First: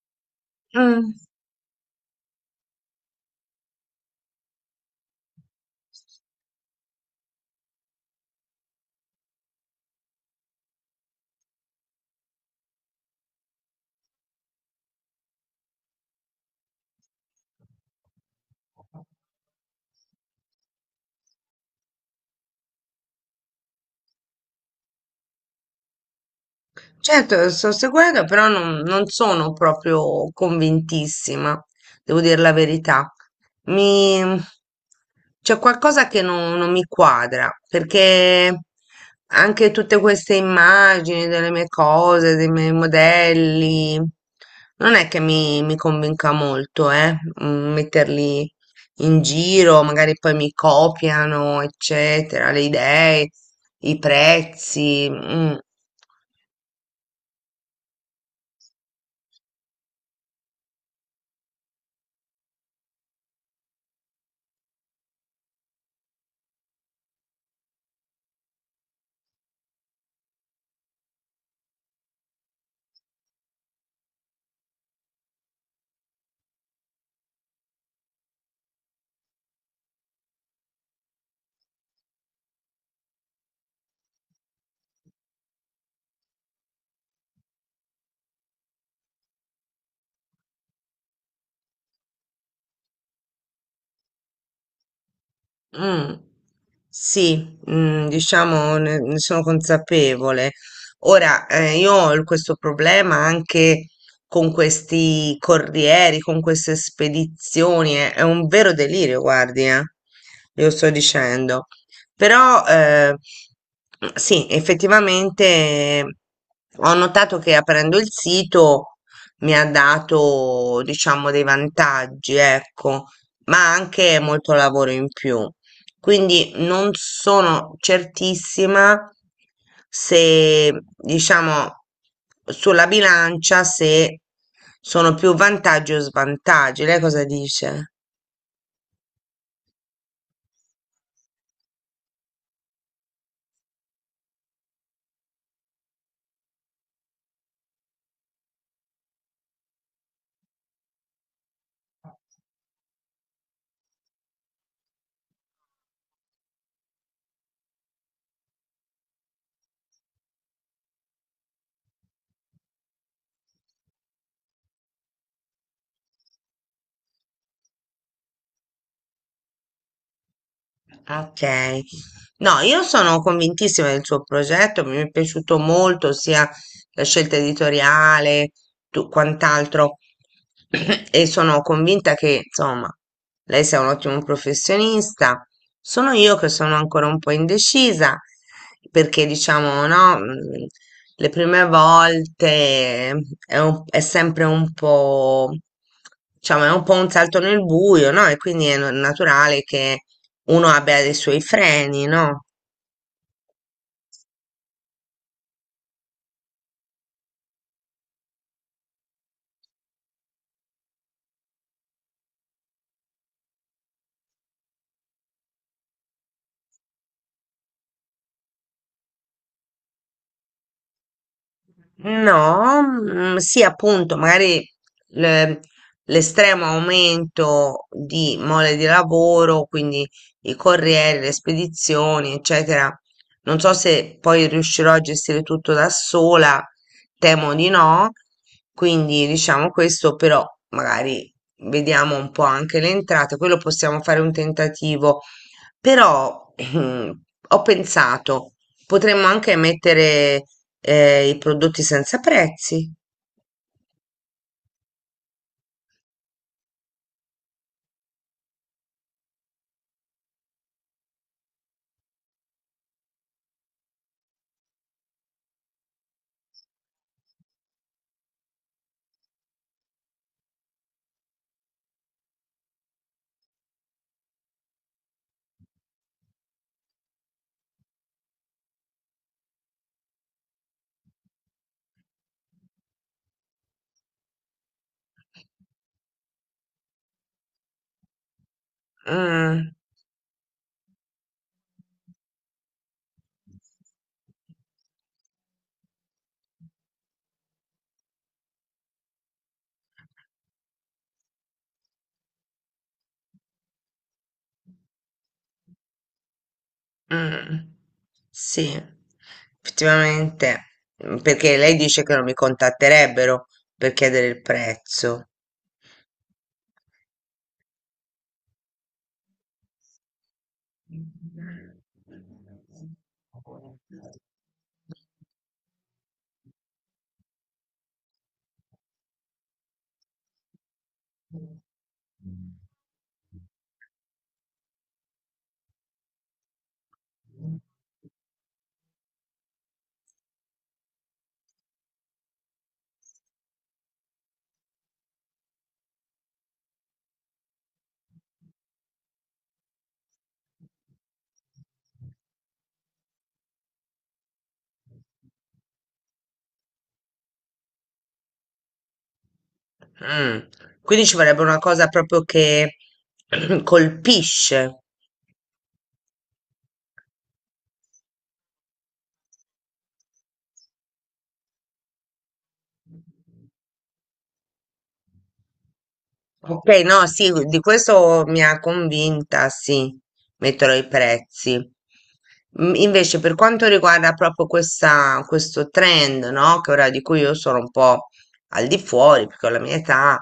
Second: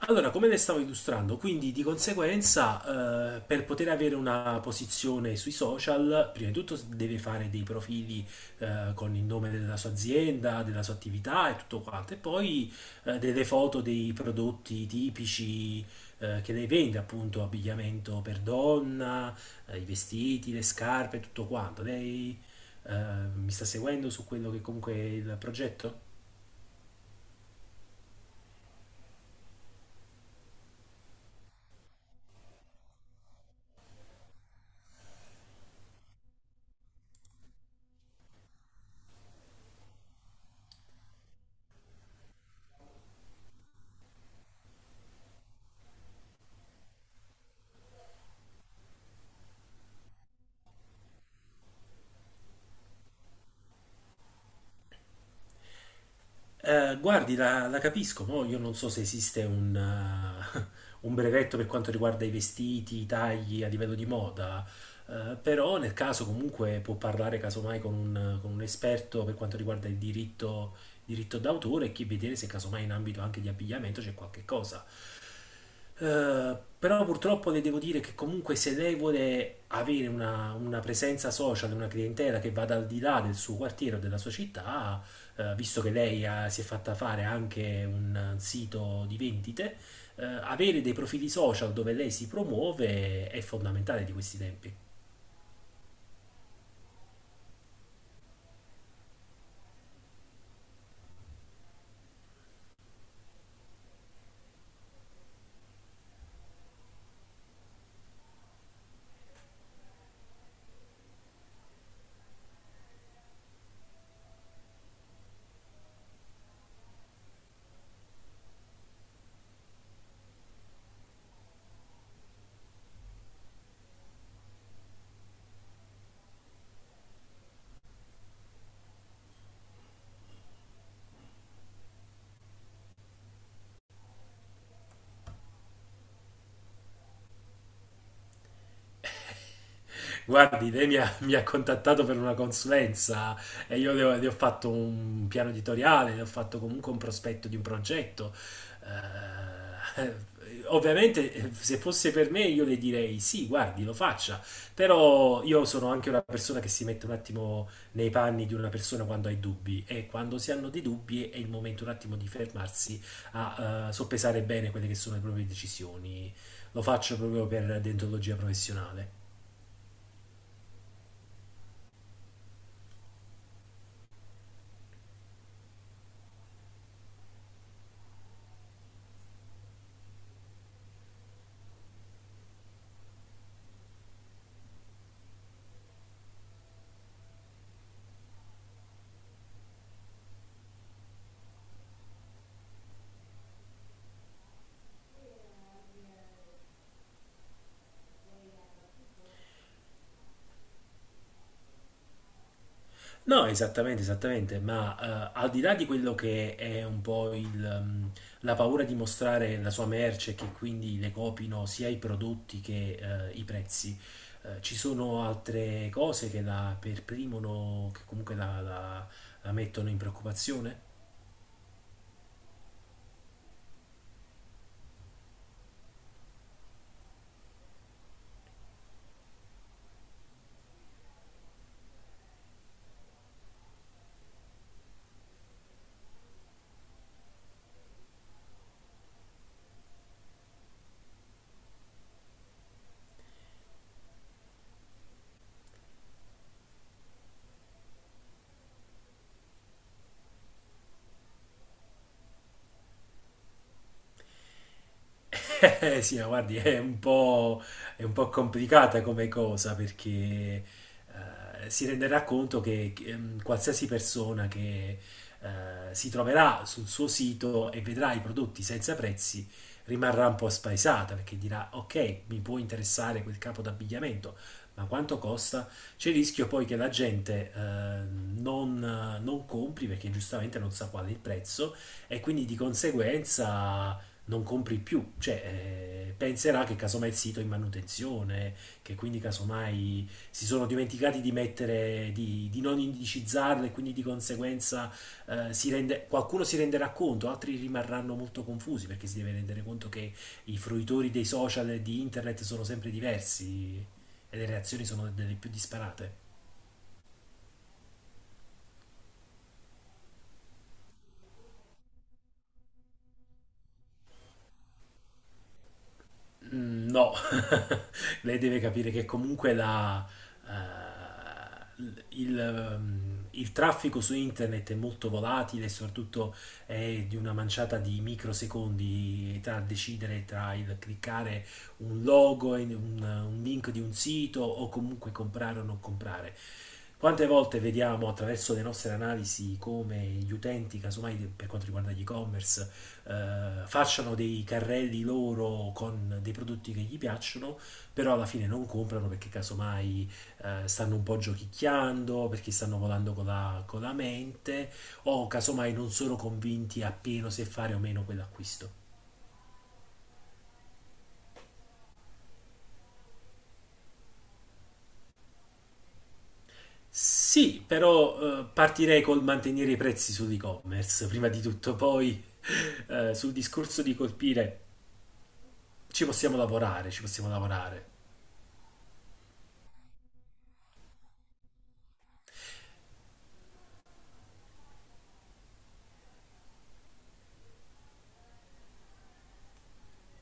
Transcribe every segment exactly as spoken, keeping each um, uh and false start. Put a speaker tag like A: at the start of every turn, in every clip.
A: Allora, come le stavo
B: Mm,
A: illustrando, quindi di conseguenza, eh, per poter avere una posizione sui social, prima di tutto s- deve fare dei profili, eh, con il nome della sua azienda, della sua attività e tutto quanto, e poi, eh, delle foto dei prodotti tipici, eh, che lei vende, appunto, abbigliamento per donna, eh, i vestiti, le scarpe, tutto quanto. Lei, eh, mi sta seguendo su quello che comunque è il progetto?
B: certo, lo sto seguendo, però non, non sono proprio convintissima, devo dire la verità. Mi... C'è qualcosa che non, non mi quadra, perché anche tutte queste immagini delle mie cose, dei miei modelli, non è che mi, mi convinca molto, eh, mm, metterli in giro, magari poi mi copiano, eccetera, le idee, i prezzi. Mm.
A: Eh, guardi, la, la capisco, mo io non so se esiste un, eh, un brevetto per quanto riguarda i vestiti, i tagli a livello di moda, eh, però nel caso comunque può parlare casomai con un, con un esperto per quanto riguarda il diritto, diritto d'autore e chi- vedere se casomai in ambito anche di abbigliamento c'è qualche cosa. Eh, però purtroppo le devo dire che comunque se lei vuole avere una, una presenza social, una clientela che vada al di là del suo quartiere o della sua città, eh, visto che lei ha- si è fatta fare anche un sito di vendite, eh, avere dei profili social dove lei si promuove è fondamentale di questi tempi.
B: Mm, sì, mm, diciamo ne, ne sono consapevole. Ora, eh, io ho il- questo problema anche con questi corrieri, con queste spedizioni, è, è un vero delirio, guardi, eh, glielo sto dicendo. Però, eh, sì, effettivamente ho notato che aprendo il sito mi ha dato, diciamo, dei vantaggi, ecco, ma anche molto lavoro in più. Quindi non sono certissima se, diciamo, sulla bilancia se sono più vantaggi o svantaggi. Lei cosa dice?
A: Guardi, lei mi ha, mi ha contattato per una consulenza e io le ho, le ho fatto un piano editoriale, le ho fatto comunque un prospetto di un progetto. Eh, ovviamente, eh, se fosse per me, io le direi sì, guardi, lo faccia. Però io sono anche una persona che si mette un attimo nei panni di una persona quando ha i dubbi e quando si hanno dei dubbi è il momento un attimo di fermarsi a eh, soppesare bene quelle che sono le proprie decisioni. Lo faccio proprio per dentologia professionale.
B: Ok. No, io sono convintissima del suo progetto, mi è piaciuto molto sia la scelta editoriale, tu- quant'altro, e sono convinta che, insomma, lei sia un ottimo professionista. Sono io che sono ancora un po' indecisa, perché diciamo, no, mm, le prime volte è, un- è sempre un po', diciamo, è un po' un salto nel buio, no? E quindi è no- naturale che uno abbia dei suoi freni, no?
A: No, esattamente, esattamente, ma eh, al di là di quello che è un po' il, ehm, la paura di mostrare la sua merce, e che quindi le copino sia i prodotti che eh, i prezzi, eh, ci sono altre cose che la perprimono, che comunque la, la la mettono in preoccupazione?
B: No, mm, sì, appunto, magari le- l'estremo aumento di mole di lavoro, quindi i corrieri, le spedizioni, eccetera. Non so se poi riuscirò a gestire tutto da sola, temo di no. Quindi diciamo questo, però magari vediamo un po' anche le entrate, quello possiamo fare un tentativo. Però ho pensato. Potremmo anche mettere eh, i prodotti senza prezzi.
A: Eh, sì, ma guardi, è un po', è un po' complicata come cosa perché eh, si renderà conto che che, ehm, qualsiasi persona che eh, si troverà sul suo sito e vedrà i prodotti senza prezzi rimarrà un po' spaesata perché dirà: Ok, mi può interessare quel capo d'abbigliamento, ma quanto costa? C'è il rischio poi che la gente eh, non, non compri perché giustamente non sa qual è il prezzo e quindi di conseguenza non compri più, cioè eh, penserà che casomai il sito è in manutenzione, che quindi
B: Mm,
A: casomai si sono dimenticati di mettere, di, di non indicizzarlo e quindi di conseguenza eh, si rende- qualcuno si renderà conto, altri rimarranno molto confusi perché si deve rendere conto che i fruitori dei social e di internet sono sempre diversi e le reazioni sono delle più disparate.
B: mm, sì, effettivamente. Mm, perché lei dice che non mi contatterebbero per chiedere il prezzo.
A: Mm, no, lei deve capire che comunque la, eh, il, mm, il traffico su internet è molto volatile e soprattutto è di una manciata di microsecondi tra decidere tra il cliccare un logo, in un, un link di un sito o comunque comprare o non comprare. Quante volte vediamo attraverso le nostre analisi come gli utenti, casomai de- per quanto riguarda gli e-commerce, eh, facciano dei carrelli loro con dei prodotti che gli piacciono però alla fine non comprano perché casomai eh, stanno un po' giochicchiando, perché stanno volando con la, con la mente, o casomai non sono convinti appieno se fare o meno quell'acquisto.
B: Mm. Quindi ci vorrebbe una cosa proprio che colpisce.
A: Sì, però eh, partirei col mantenere i prezzi sull'e-commerce, prima di tutto, poi eh, sul discorso di colpire ci possiamo
B: Ok,
A: lavorare, ci
B: no,
A: possiamo
B: sì, di
A: lavorare.
B: questo mi ha convinta, sì, metterò i prezzi. Mm. Invece, per quanto riguarda proprio questa, questo trend, no, che ora di cui io sono un po' al di fuori, perché ho la mia età,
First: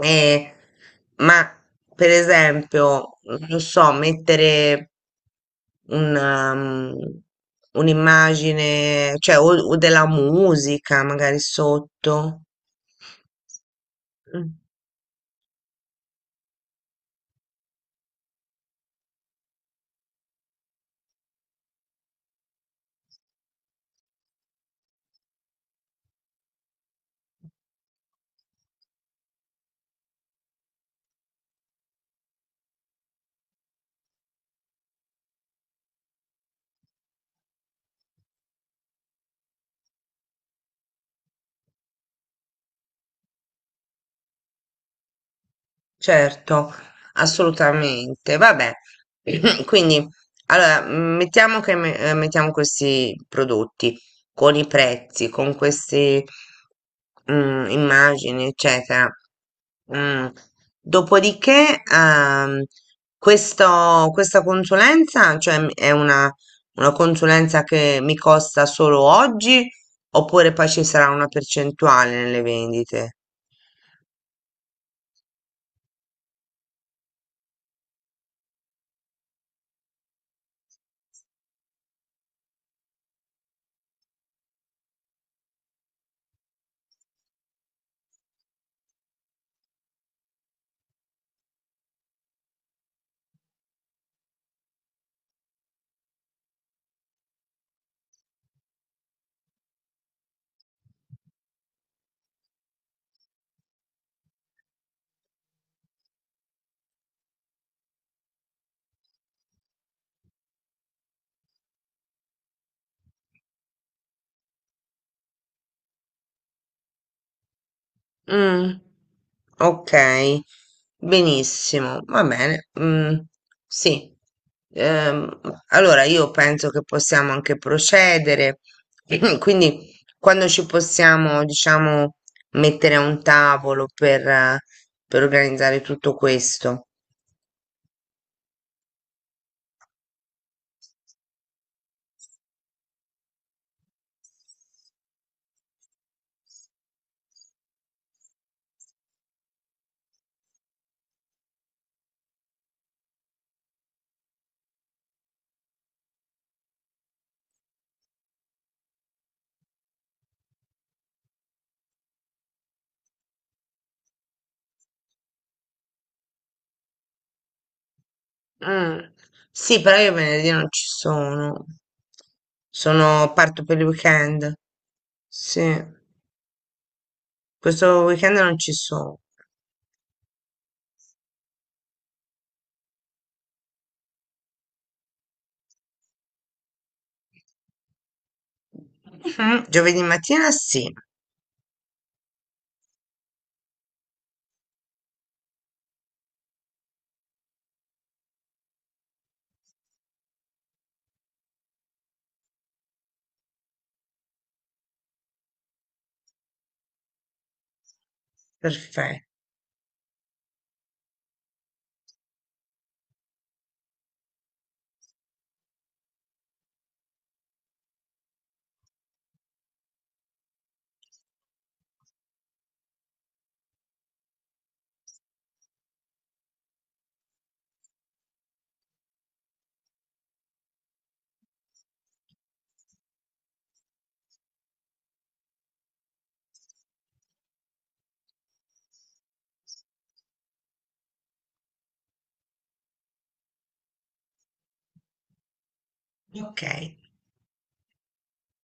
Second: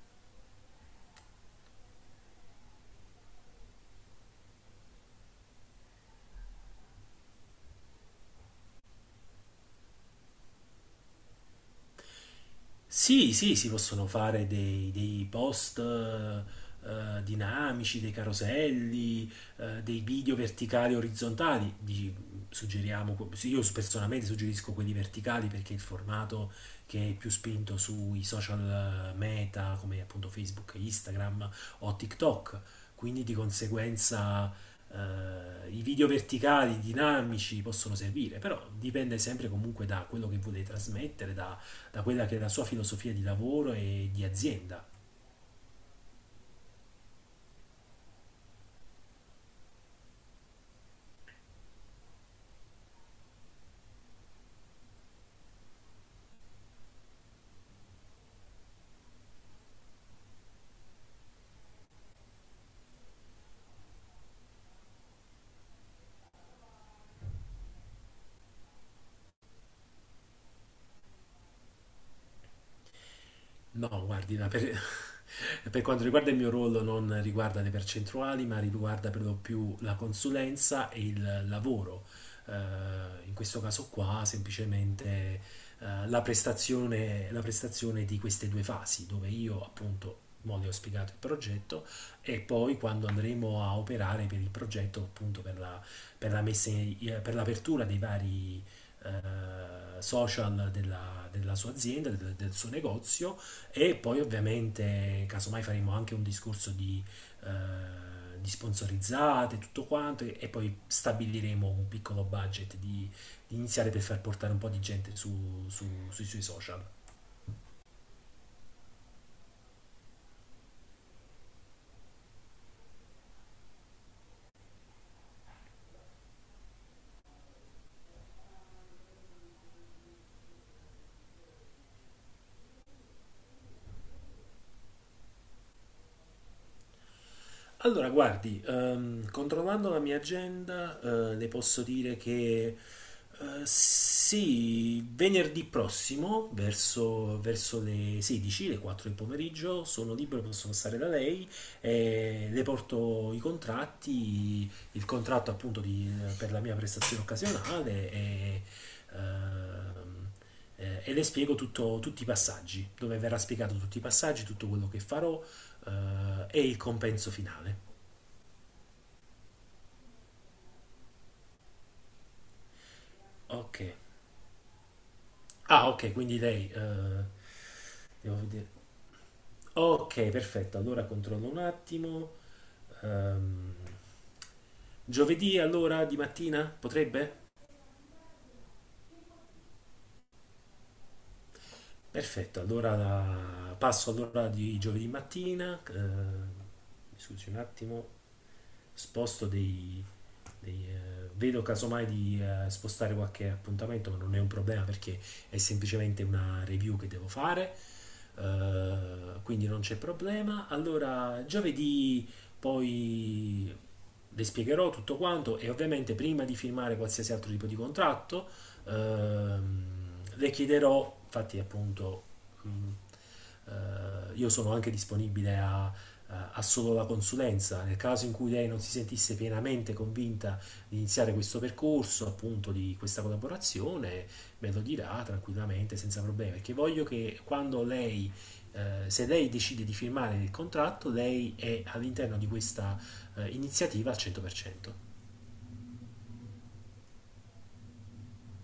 B: eh, ma per esempio, non so, mettere un, um, un'immagine, cioè o o della musica magari sotto.
A: Sì, sì, si possono fare
B: Mm.
A: dei, dei post eh, eh, dinamici, dei caroselli, eh, dei video verticali e orizzontali. Di- suggeriamo, que- sì, io personalmente suggerisco quelli verticali perché è il formato che è più spinto sui social eh, meta come appunto Facebook, Instagram o TikTok. Quindi di conseguenza eh, i video verticali dinamici possono servire, però dipende sempre comunque da quello che volete trasmettere, da quella che è la sua filosofia di lavoro e di azienda.
B: Certo, assolutamente. Vabbè, quindi allora mm, mettiamo che me- eh, mettiamo questi prodotti con i prezzi, con queste mm, immagini, eccetera. Mm. Dopodiché, ehm, questo- questa consulenza, cioè m- è una, una consulenza che mi costa solo oggi, oppure poi ci sarà una percentuale nelle vendite?
A: No, guardi, ma per, per quanto riguarda il mio ruolo non riguarda le percentuali, ma riguarda per lo più la consulenza e il lavoro. Eh, in questo caso qua, semplicemente eh, la prestazione, la prestazione di queste due fasi, dove io appunto mo le ho spiegato il progetto e poi quando andremo a operare per il progetto, appunto per la, per la messa in- eh, per l'apertura dei vari eh, social della, della sua azienda, del del suo negozio e poi ovviamente, casomai faremo anche un discorso di, eh, di sponsorizzate, tutto quanto, e, e poi stabiliremo un piccolo budget di, di iniziare per far portare un po' di gente su- su- sui suoi social.
B: Mm, ok, benissimo, va bene. Mm, sì. Ehm, allora io penso che possiamo anche procedere, quindi quando ci possiamo, diciamo, mettere a un tavolo per, eh, per organizzare tutto questo.
A: Allora, guardi, ehm, controllando la mia agenda, eh, le posso dire che Eh, sì, venerdì prossimo, verso, verso le sedici, le quattro del pomeriggio, sono libero, posso passare da lei, e le porto i contratti, il contratto appunto di- per la mia prestazione occasionale e, ehm, eh, e le spiego tutto- tutti i passaggi, dove verrà spiegato tutti i passaggi, tutto quello che farò eh, e il compenso finale.
B: Mm, sì, però io venerdì non ci sono, sono, parto per
A: Ok.
B: il weekend. Sì,
A: Ah, ok, quindi lei... eh,
B: questo
A: devo
B: weekend non ci
A: vedere.
B: sono.
A: Ok, perfetto. Allora controllo un attimo. Ehm, giovedì allora di mattina potrebbe?
B: Mhm. Giovedì mattina sì,
A: Perfetto, allora la- passo all'ora di giovedì mattina. Eh, mi scusi un attimo. Sposto dei, dei, eh, vedo casomai di eh, spostare qualche appuntamento, ma non è un problema perché è semplicemente una review che devo fare,
B: perfetto,
A: eh, quindi non c'è problema. Allora, giovedì poi le spiegherò tutto quanto e ovviamente prima di firmare qualsiasi altro tipo di contratto ehm, le chiederò, infatti appunto mh, eh, io sono anche disponibile a eh, ha solo la consulenza, nel caso in cui lei non si sentisse pienamente convinta di iniziare questo percorso, appunto di questa collaborazione, me lo dirà tranquillamente, senza problemi, perché voglio che quando lei, eh, se lei decide di firmare il contratto, lei è all'interno di questa eh, iniziativa al cento per cento.
B: ok.